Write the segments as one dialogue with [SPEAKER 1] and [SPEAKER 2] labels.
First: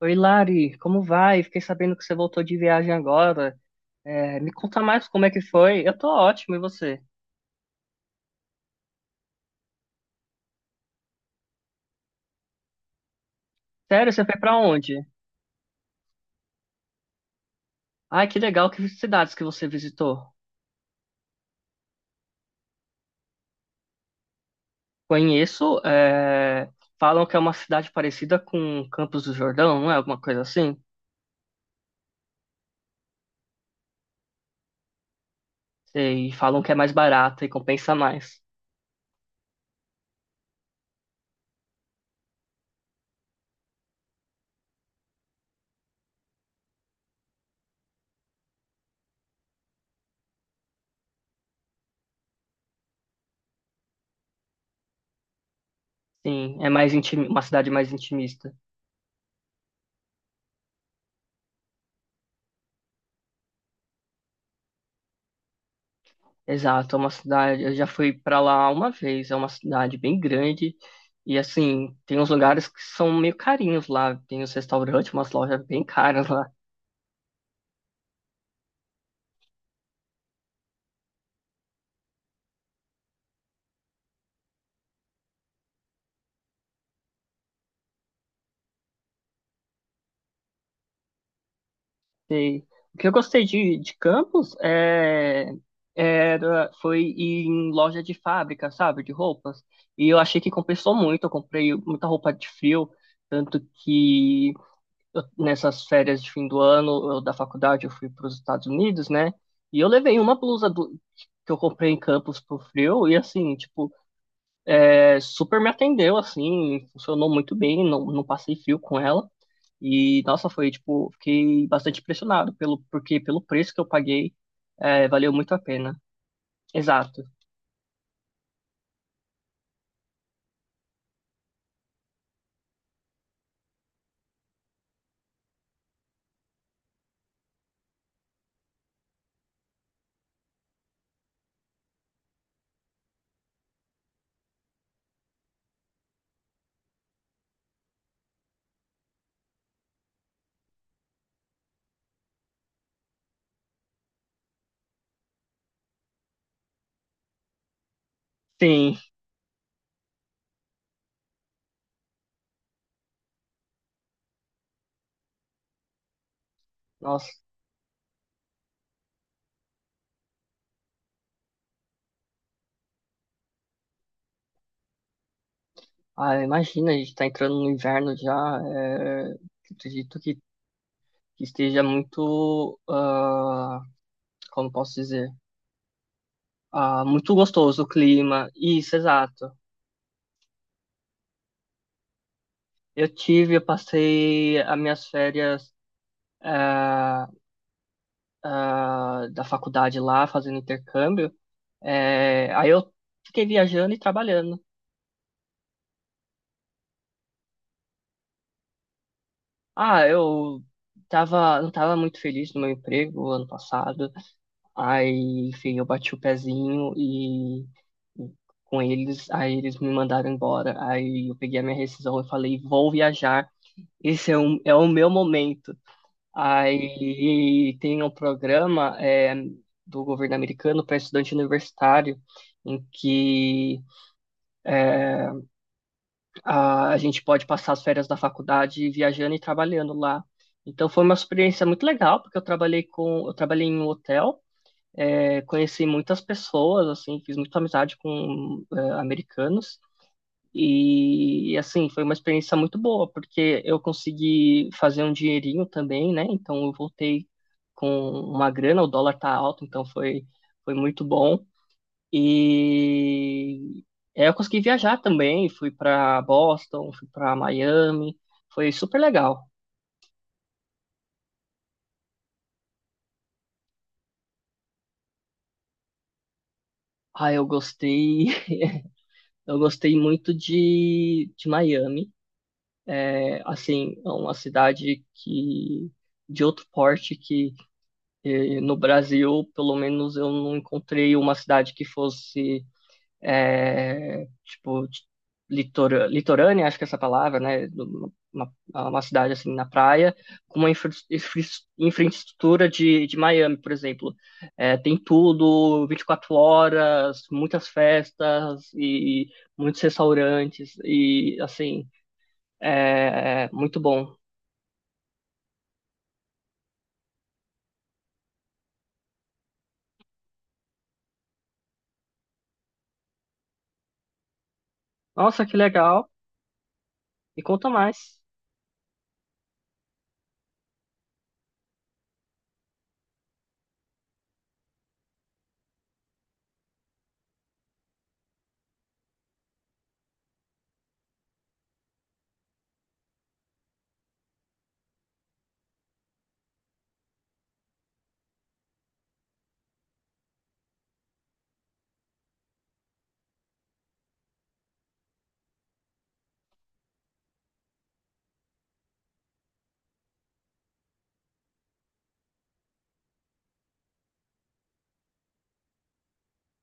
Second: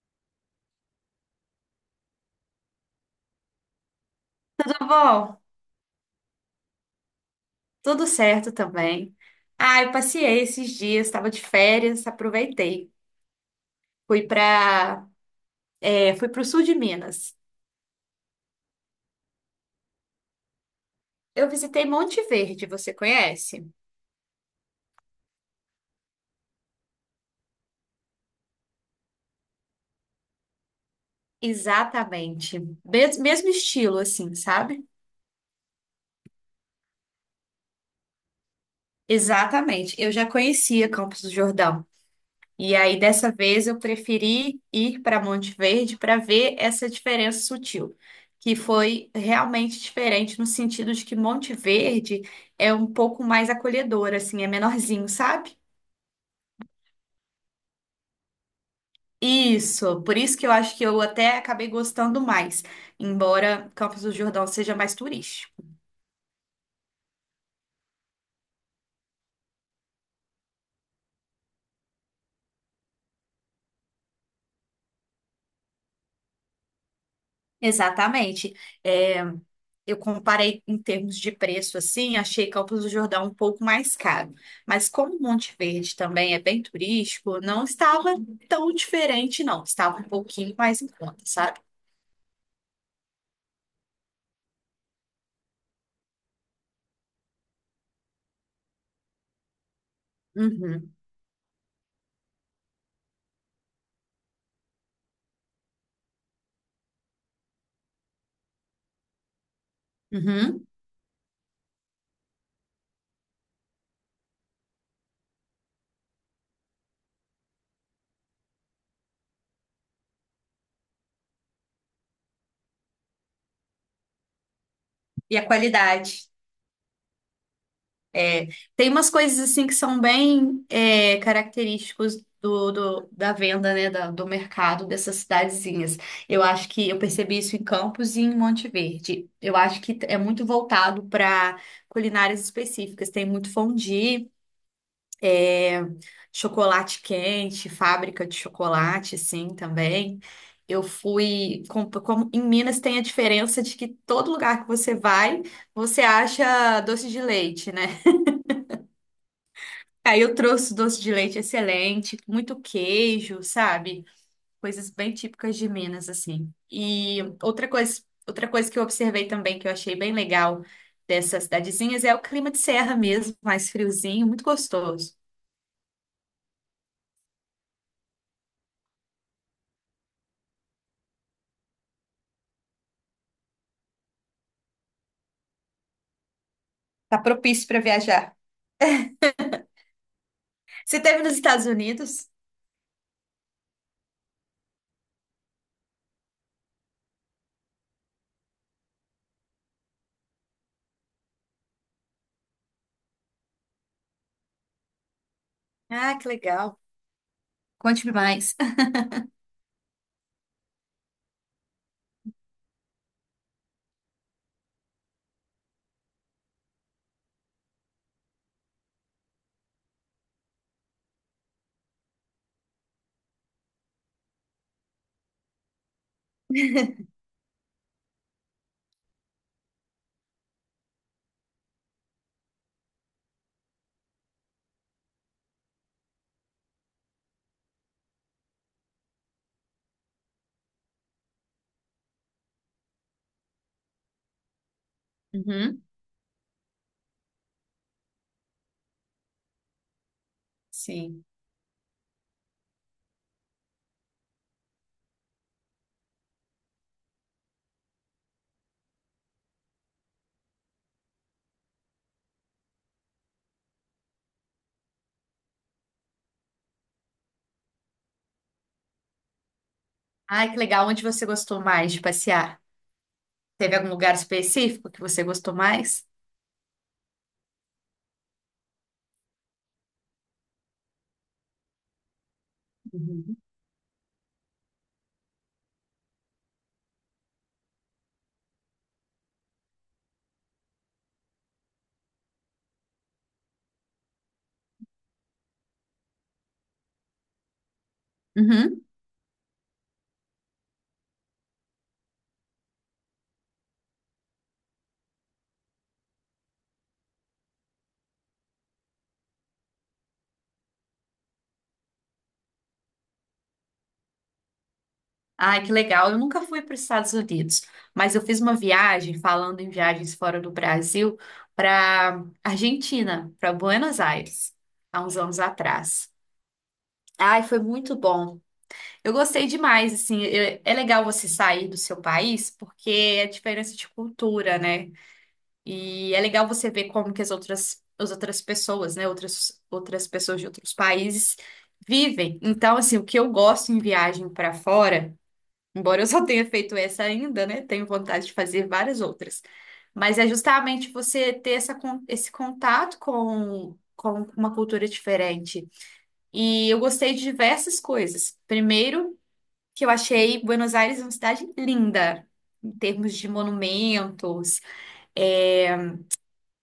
[SPEAKER 1] Oi, Lari, como vai? Fiquei sabendo que você voltou de viagem agora. Me conta
[SPEAKER 2] Avó,
[SPEAKER 1] mais como é que foi. Eu tô ótimo, e você?
[SPEAKER 2] tudo certo também. Ah, eu passeei esses dias, estava de férias, aproveitei.
[SPEAKER 1] Sério,
[SPEAKER 2] Fui
[SPEAKER 1] você foi pra onde?
[SPEAKER 2] para, Fui para o sul de Minas.
[SPEAKER 1] Ai, que legal, que cidades que você visitou.
[SPEAKER 2] Eu visitei Monte Verde, você conhece?
[SPEAKER 1] Conheço, falam que é uma cidade parecida com Campos do Jordão, não é? Alguma coisa assim?
[SPEAKER 2] Exatamente. Mesmo estilo, assim, sabe?
[SPEAKER 1] E falam que é mais barata e compensa mais.
[SPEAKER 2] Exatamente. Eu já conhecia Campos do Jordão. E aí, dessa vez, eu preferi ir para Monte Verde para ver essa diferença sutil, que foi realmente diferente no sentido de que Monte Verde é um pouco mais acolhedor, assim, é menorzinho, sabe?
[SPEAKER 1] Sim, é mais uma cidade mais intimista.
[SPEAKER 2] Isso, por isso que eu acho que eu até acabei gostando mais, embora Campos do Jordão seja mais turístico.
[SPEAKER 1] Exato, é uma cidade. Eu já fui para lá uma vez. É uma cidade bem grande e assim tem uns lugares que são meio carinhos lá. Tem os restaurantes, umas lojas bem caras lá.
[SPEAKER 2] Exatamente. É, eu comparei em termos de preço, assim, achei Campos do Jordão um pouco mais caro. Mas como Monte Verde também é bem turístico, não estava tão diferente, não. Estava um pouquinho mais em conta, sabe?
[SPEAKER 1] E o que eu gostei de Campos era foi ir em loja de fábrica, sabe, de roupas. E eu achei que compensou
[SPEAKER 2] Uhum,
[SPEAKER 1] muito. Eu comprei muita roupa de frio, tanto que nessas férias de fim do ano da faculdade, eu fui para os Estados Unidos, né? E eu levei uma
[SPEAKER 2] uhum.
[SPEAKER 1] que eu comprei em Campos pro frio e assim, tipo, super me atendeu, assim, funcionou muito bem, não passei frio com ela. E nossa, foi tipo, fiquei bastante impressionado pelo preço que eu paguei, valeu
[SPEAKER 2] E a
[SPEAKER 1] muito a pena.
[SPEAKER 2] qualidade?
[SPEAKER 1] Exato.
[SPEAKER 2] É, Tem umas coisas assim que são bem característicos da venda, né, do mercado dessas cidadezinhas. Eu acho que eu percebi isso em Campos e em Monte Verde. Eu acho que é muito voltado para culinárias específicas. Tem muito fondue, chocolate quente, fábrica de chocolate, assim, também. Como em Minas tem a diferença de que todo lugar que você vai, você acha doce de leite, né?
[SPEAKER 1] Sim.
[SPEAKER 2] Aí eu trouxe doce de leite excelente, muito queijo, sabe? Coisas bem típicas de Minas, assim.
[SPEAKER 1] Nossa,
[SPEAKER 2] Outra coisa que eu observei também, que eu achei bem legal dessas cidadezinhas, é o clima de serra mesmo, mais friozinho, muito gostoso.
[SPEAKER 1] ah, imagina, a gente tá entrando no inverno já, acredito que esteja muito, ah, como posso dizer? Ah,
[SPEAKER 2] Tá
[SPEAKER 1] muito
[SPEAKER 2] propício para
[SPEAKER 1] gostoso o
[SPEAKER 2] viajar.
[SPEAKER 1] clima. Isso, exato.
[SPEAKER 2] Você esteve nos Estados Unidos?
[SPEAKER 1] Eu tive, eu passei as minhas férias ah, da faculdade lá, fazendo intercâmbio. Aí eu fiquei viajando e trabalhando.
[SPEAKER 2] Ah, que legal. Conte-me mais.
[SPEAKER 1] Ah, eu tava, não tava muito feliz no meu emprego ano passado. Aí, enfim, eu bati o pezinho e com eles, aí eles me mandaram embora. Aí eu peguei a minha rescisão e falei, vou viajar. Esse é, um, é o meu momento. Aí tem um programa do governo americano para estudante universitário, em que é, a gente pode passar as férias da faculdade viajando e trabalhando lá. Então foi uma experiência muito legal, porque eu trabalhei em um hotel,
[SPEAKER 2] Uhum,
[SPEAKER 1] conheci muitas pessoas, assim, fiz muita amizade com americanos
[SPEAKER 2] sim.
[SPEAKER 1] e assim, foi uma experiência muito boa, porque eu consegui fazer um dinheirinho também, né? Então eu voltei com uma grana, o dólar tá alto, então foi muito bom. E eu consegui viajar também, fui para Boston, fui para Miami, foi super legal.
[SPEAKER 2] Ai, que legal. Onde você gostou mais de passear? Teve algum lugar específico que você gostou mais?
[SPEAKER 1] Ah, eu gostei, eu gostei muito de Miami.
[SPEAKER 2] Uhum.
[SPEAKER 1] É, assim, é uma cidade que de outro porte que e no Brasil, pelo menos, eu não encontrei uma cidade que fosse, tipo, litorânea, acho que é essa palavra, né?
[SPEAKER 2] Uhum.
[SPEAKER 1] Uma cidade assim na praia, com uma infraestrutura de Miami, por exemplo. É, tem tudo, 24 horas, muitas festas e muitos restaurantes, e assim, é muito bom.
[SPEAKER 2] Ai, que legal. Eu nunca fui para os Estados Unidos, mas eu fiz uma viagem, falando em viagens fora do Brasil, para Argentina, para Buenos Aires, há uns anos
[SPEAKER 1] Nossa, que legal!
[SPEAKER 2] atrás.
[SPEAKER 1] Me
[SPEAKER 2] Ai, foi
[SPEAKER 1] conta
[SPEAKER 2] muito
[SPEAKER 1] mais.
[SPEAKER 2] bom. Eu gostei demais, assim, é legal você sair do seu país porque é diferença de cultura, né? E é legal você ver como que as outras pessoas, né, outras pessoas de outros países vivem. Então, assim, o que eu gosto em viagem para fora. Embora eu só tenha feito essa ainda, né? Tenho vontade de fazer várias outras. Mas é justamente você ter esse contato com uma cultura diferente. E eu gostei de diversas coisas. Primeiro, que eu achei Buenos Aires uma cidade linda, em termos de monumentos, é,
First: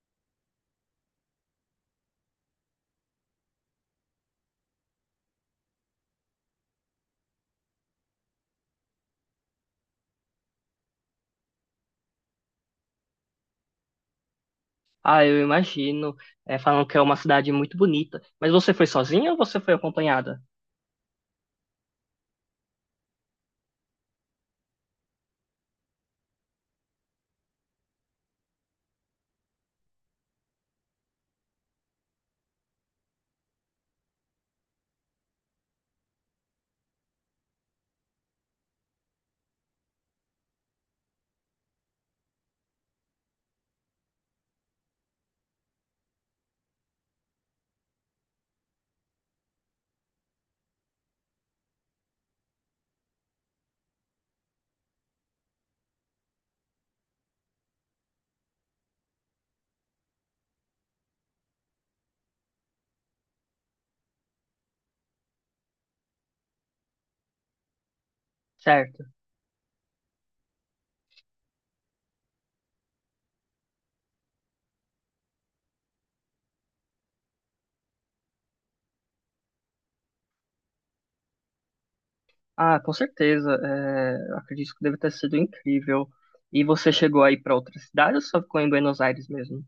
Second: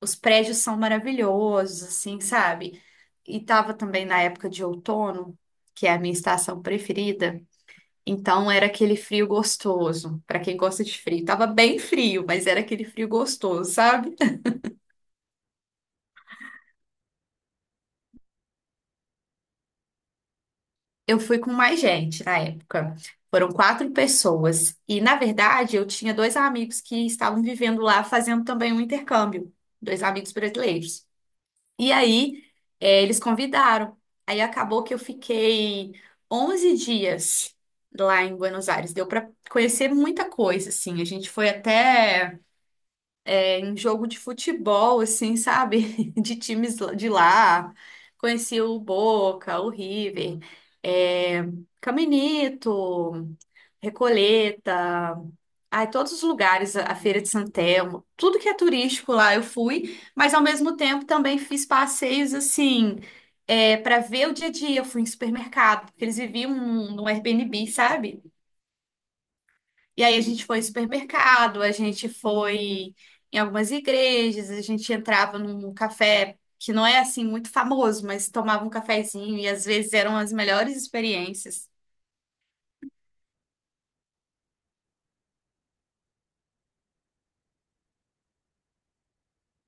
[SPEAKER 2] os prédios são maravilhosos, assim, sabe? E estava também na época de outono, que é a minha estação preferida. Então era aquele frio gostoso, pra quem gosta de frio. Tava bem frio, mas era aquele frio gostoso, sabe?
[SPEAKER 1] Ah, eu imagino. É, falam que é uma cidade muito bonita. Mas você foi sozinha ou você foi acompanhada?
[SPEAKER 2] Eu fui com mais gente na época. Foram quatro pessoas. E, na verdade, eu tinha dois amigos que estavam vivendo lá, fazendo também um intercâmbio. Dois amigos brasileiros. E aí, Eles convidaram. Aí acabou que eu fiquei 11 dias lá em Buenos Aires. Deu pra conhecer muita coisa, assim. A gente foi até. É em jogo de futebol, assim, sabe? De de lá. Conheci o Boca, o River, é, Caminito, Recoleta, ai, todos os lugares, a Feira de Santelmo, tudo que é turístico lá eu fui, mas ao mesmo tempo também fiz passeios assim. É, para ver o dia a dia, eu fui em supermercado, porque eles viviam num Airbnb, sabe?
[SPEAKER 1] Certo.
[SPEAKER 2] E aí a gente foi em supermercado, a gente foi em algumas igrejas, a gente entrava num café que não é assim muito famoso, mas tomava um cafezinho e às vezes eram as melhores experiências.
[SPEAKER 1] Ah, com certeza. É, eu acredito que deve ter sido incrível. E você chegou aí para outra cidade ou só ficou em Buenos Aires mesmo?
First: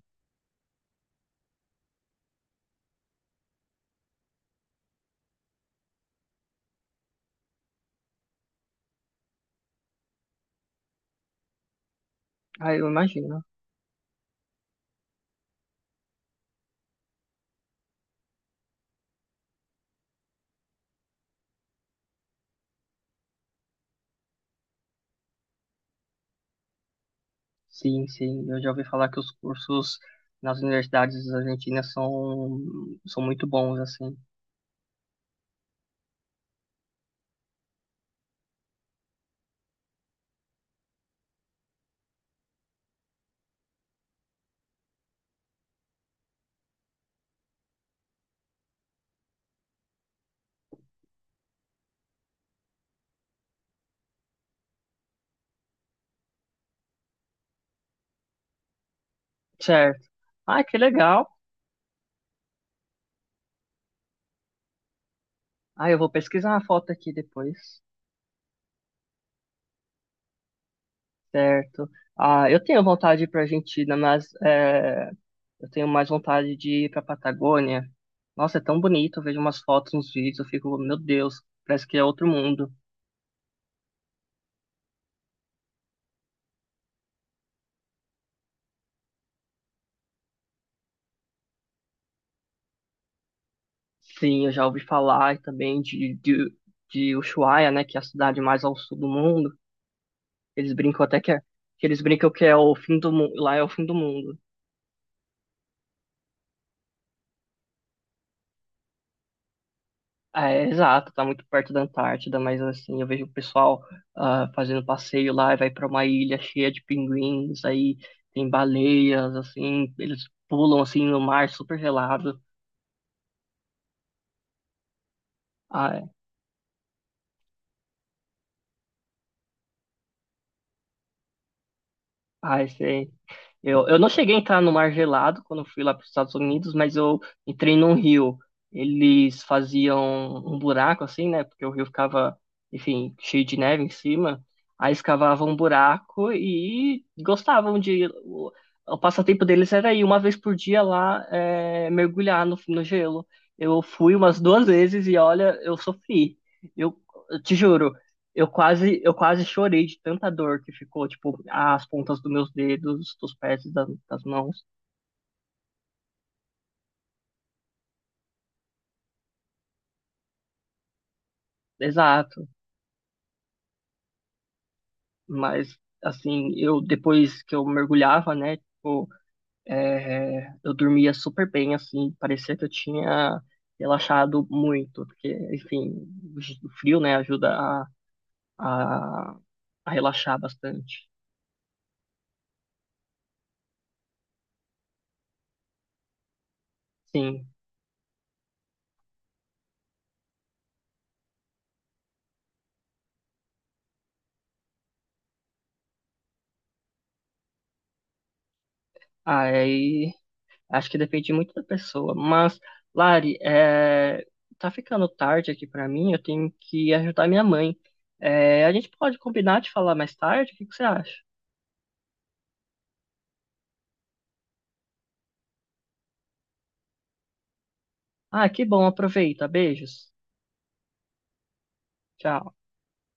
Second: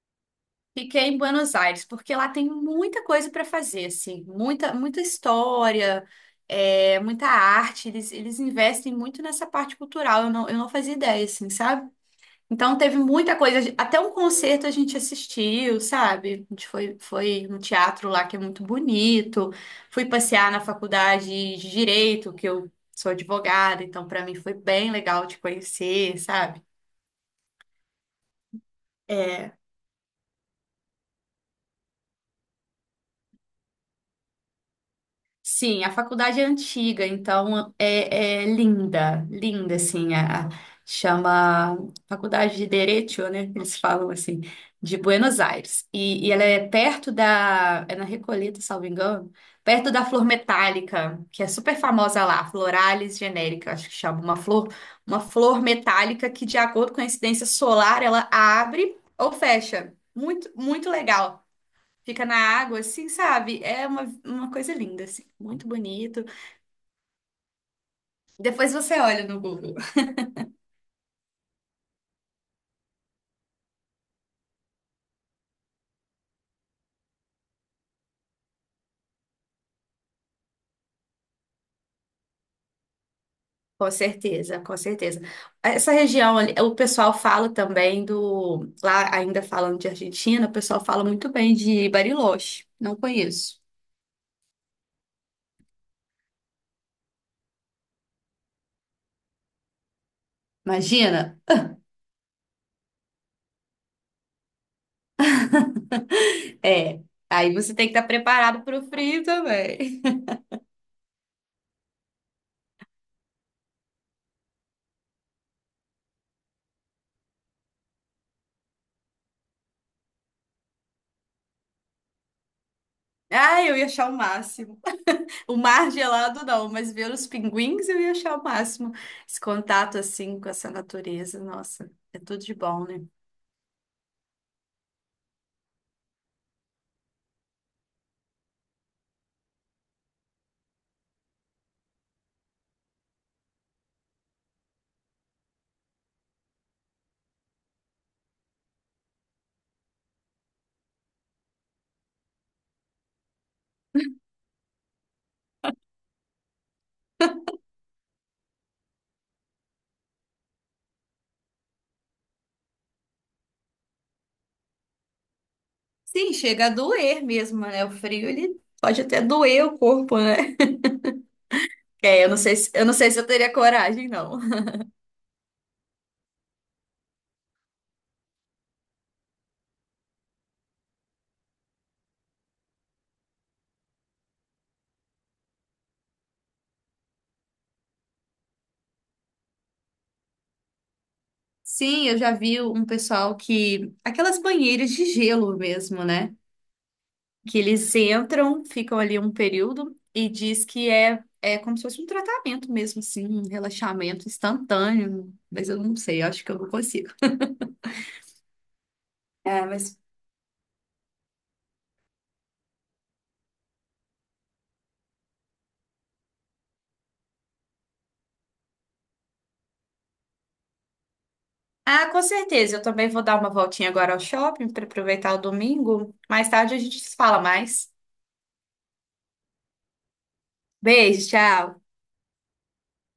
[SPEAKER 2] Fiquei em Buenos Aires, porque lá tem muita coisa para fazer, assim, muita, muita história, muita arte. Eles investem muito nessa parte cultural. Eu não fazia ideia, assim, sabe?
[SPEAKER 1] Ah,
[SPEAKER 2] Então
[SPEAKER 1] eu
[SPEAKER 2] teve muita
[SPEAKER 1] imagino.
[SPEAKER 2] coisa, até um concerto a gente assistiu, sabe? Foi no teatro lá que é muito bonito. Fui passear na faculdade de direito, que eu sou advogada, então para mim foi bem legal te conhecer, sabe?
[SPEAKER 1] Sim, sim. Eu já ouvi falar que os
[SPEAKER 2] É,
[SPEAKER 1] cursos nas universidades argentinas são muito bons, assim.
[SPEAKER 2] Sim, a faculdade é antiga, então é linda, linda, assim, chama Faculdade de Derecho, né? Eles falam assim, de Buenos Aires. E ela é perto da, é na Recoleta, salvo engano, perto da flor metálica, que é super famosa lá, Floralis generica, acho que chama, uma flor metálica que, de acordo com a incidência solar, ela abre ou fecha.
[SPEAKER 1] Certo.
[SPEAKER 2] Muito,
[SPEAKER 1] Ah, que
[SPEAKER 2] muito
[SPEAKER 1] legal.
[SPEAKER 2] legal. Fica na água, assim, sabe? É uma coisa linda, assim, muito
[SPEAKER 1] Ah, eu vou
[SPEAKER 2] bonito.
[SPEAKER 1] pesquisar a foto aqui depois.
[SPEAKER 2] Depois você olha no Google.
[SPEAKER 1] Certo. Ah, eu tenho vontade de ir para Argentina, mas é, eu tenho mais vontade de ir pra Patagônia. Nossa, é tão bonito. Eu vejo umas fotos, uns vídeos, eu fico, meu Deus, parece que é outro mundo.
[SPEAKER 2] Com certeza, com certeza. Essa região ali, o pessoal fala também do. Lá, ainda falando de Argentina, o pessoal fala muito bem de Bariloche. Não conheço.
[SPEAKER 1] Sim, eu já ouvi falar também de Ushuaia, né, que é a cidade mais ao sul do mundo. Eles brincam até que,
[SPEAKER 2] Imagina?
[SPEAKER 1] é, que eles brincam que é o fim do mundo, lá é o fim do mundo.
[SPEAKER 2] É. Aí você tem que estar preparado para o frio também.
[SPEAKER 1] É, exato, tá muito perto da Antártida, mas assim, eu vejo o pessoal ah, fazendo passeio lá e vai para uma ilha cheia de pinguins, aí tem baleias, assim, eles pulam assim no mar super gelado.
[SPEAKER 2] Ah, eu ia achar o máximo. O mar
[SPEAKER 1] Ah,
[SPEAKER 2] gelado não, mas ver os pinguins eu ia achar o máximo. Esse contato assim com essa natureza, nossa, é tudo de
[SPEAKER 1] ai,
[SPEAKER 2] bom, né?
[SPEAKER 1] sei. Eu não cheguei a entrar no mar gelado quando eu fui lá para os Estados Unidos, mas eu entrei num rio. Eles faziam um buraco assim, né? Porque o rio ficava, enfim, cheio de neve em cima. Aí escavavam um buraco e gostavam de. O passatempo deles era ir uma vez por dia lá mergulhar no gelo. Eu fui umas duas vezes e olha, eu sofri. Eu, eu te juro. Eu quase chorei de tanta dor que ficou, tipo, as pontas dos meus dedos, dos pés e das mãos.
[SPEAKER 2] Sim, chega a doer mesmo, né? O frio ele pode até doer o corpo, né? É,
[SPEAKER 1] Exato.
[SPEAKER 2] eu não sei se eu teria coragem, não.
[SPEAKER 1] Mas, assim, eu depois que eu mergulhava, né, tipo, eu dormia super bem, assim, parecia que eu tinha relaxado muito, porque, enfim, o frio, né, ajuda a, a relaxar bastante.
[SPEAKER 2] Sim, eu já vi um pessoal que aquelas banheiras de gelo mesmo, né?
[SPEAKER 1] Sim.
[SPEAKER 2] Que eles entram, ficam ali um período e diz que é como se fosse um tratamento mesmo, assim, um relaxamento instantâneo. Mas eu não sei, eu acho que eu não consigo. É, mas.
[SPEAKER 1] Aí. Acho que depende muito da pessoa. Mas, Lari, tá ficando tarde aqui pra mim, eu tenho que ajudar minha mãe. É, a gente pode combinar de falar mais tarde? O que que você acha?
[SPEAKER 2] Ah, com certeza. Eu também vou dar uma voltinha agora ao shopping para aproveitar o domingo. Mais tarde a gente se fala mais.
[SPEAKER 1] Ah, que bom, aproveita. Beijos.
[SPEAKER 2] Beijo, tchau.
[SPEAKER 1] Tchau.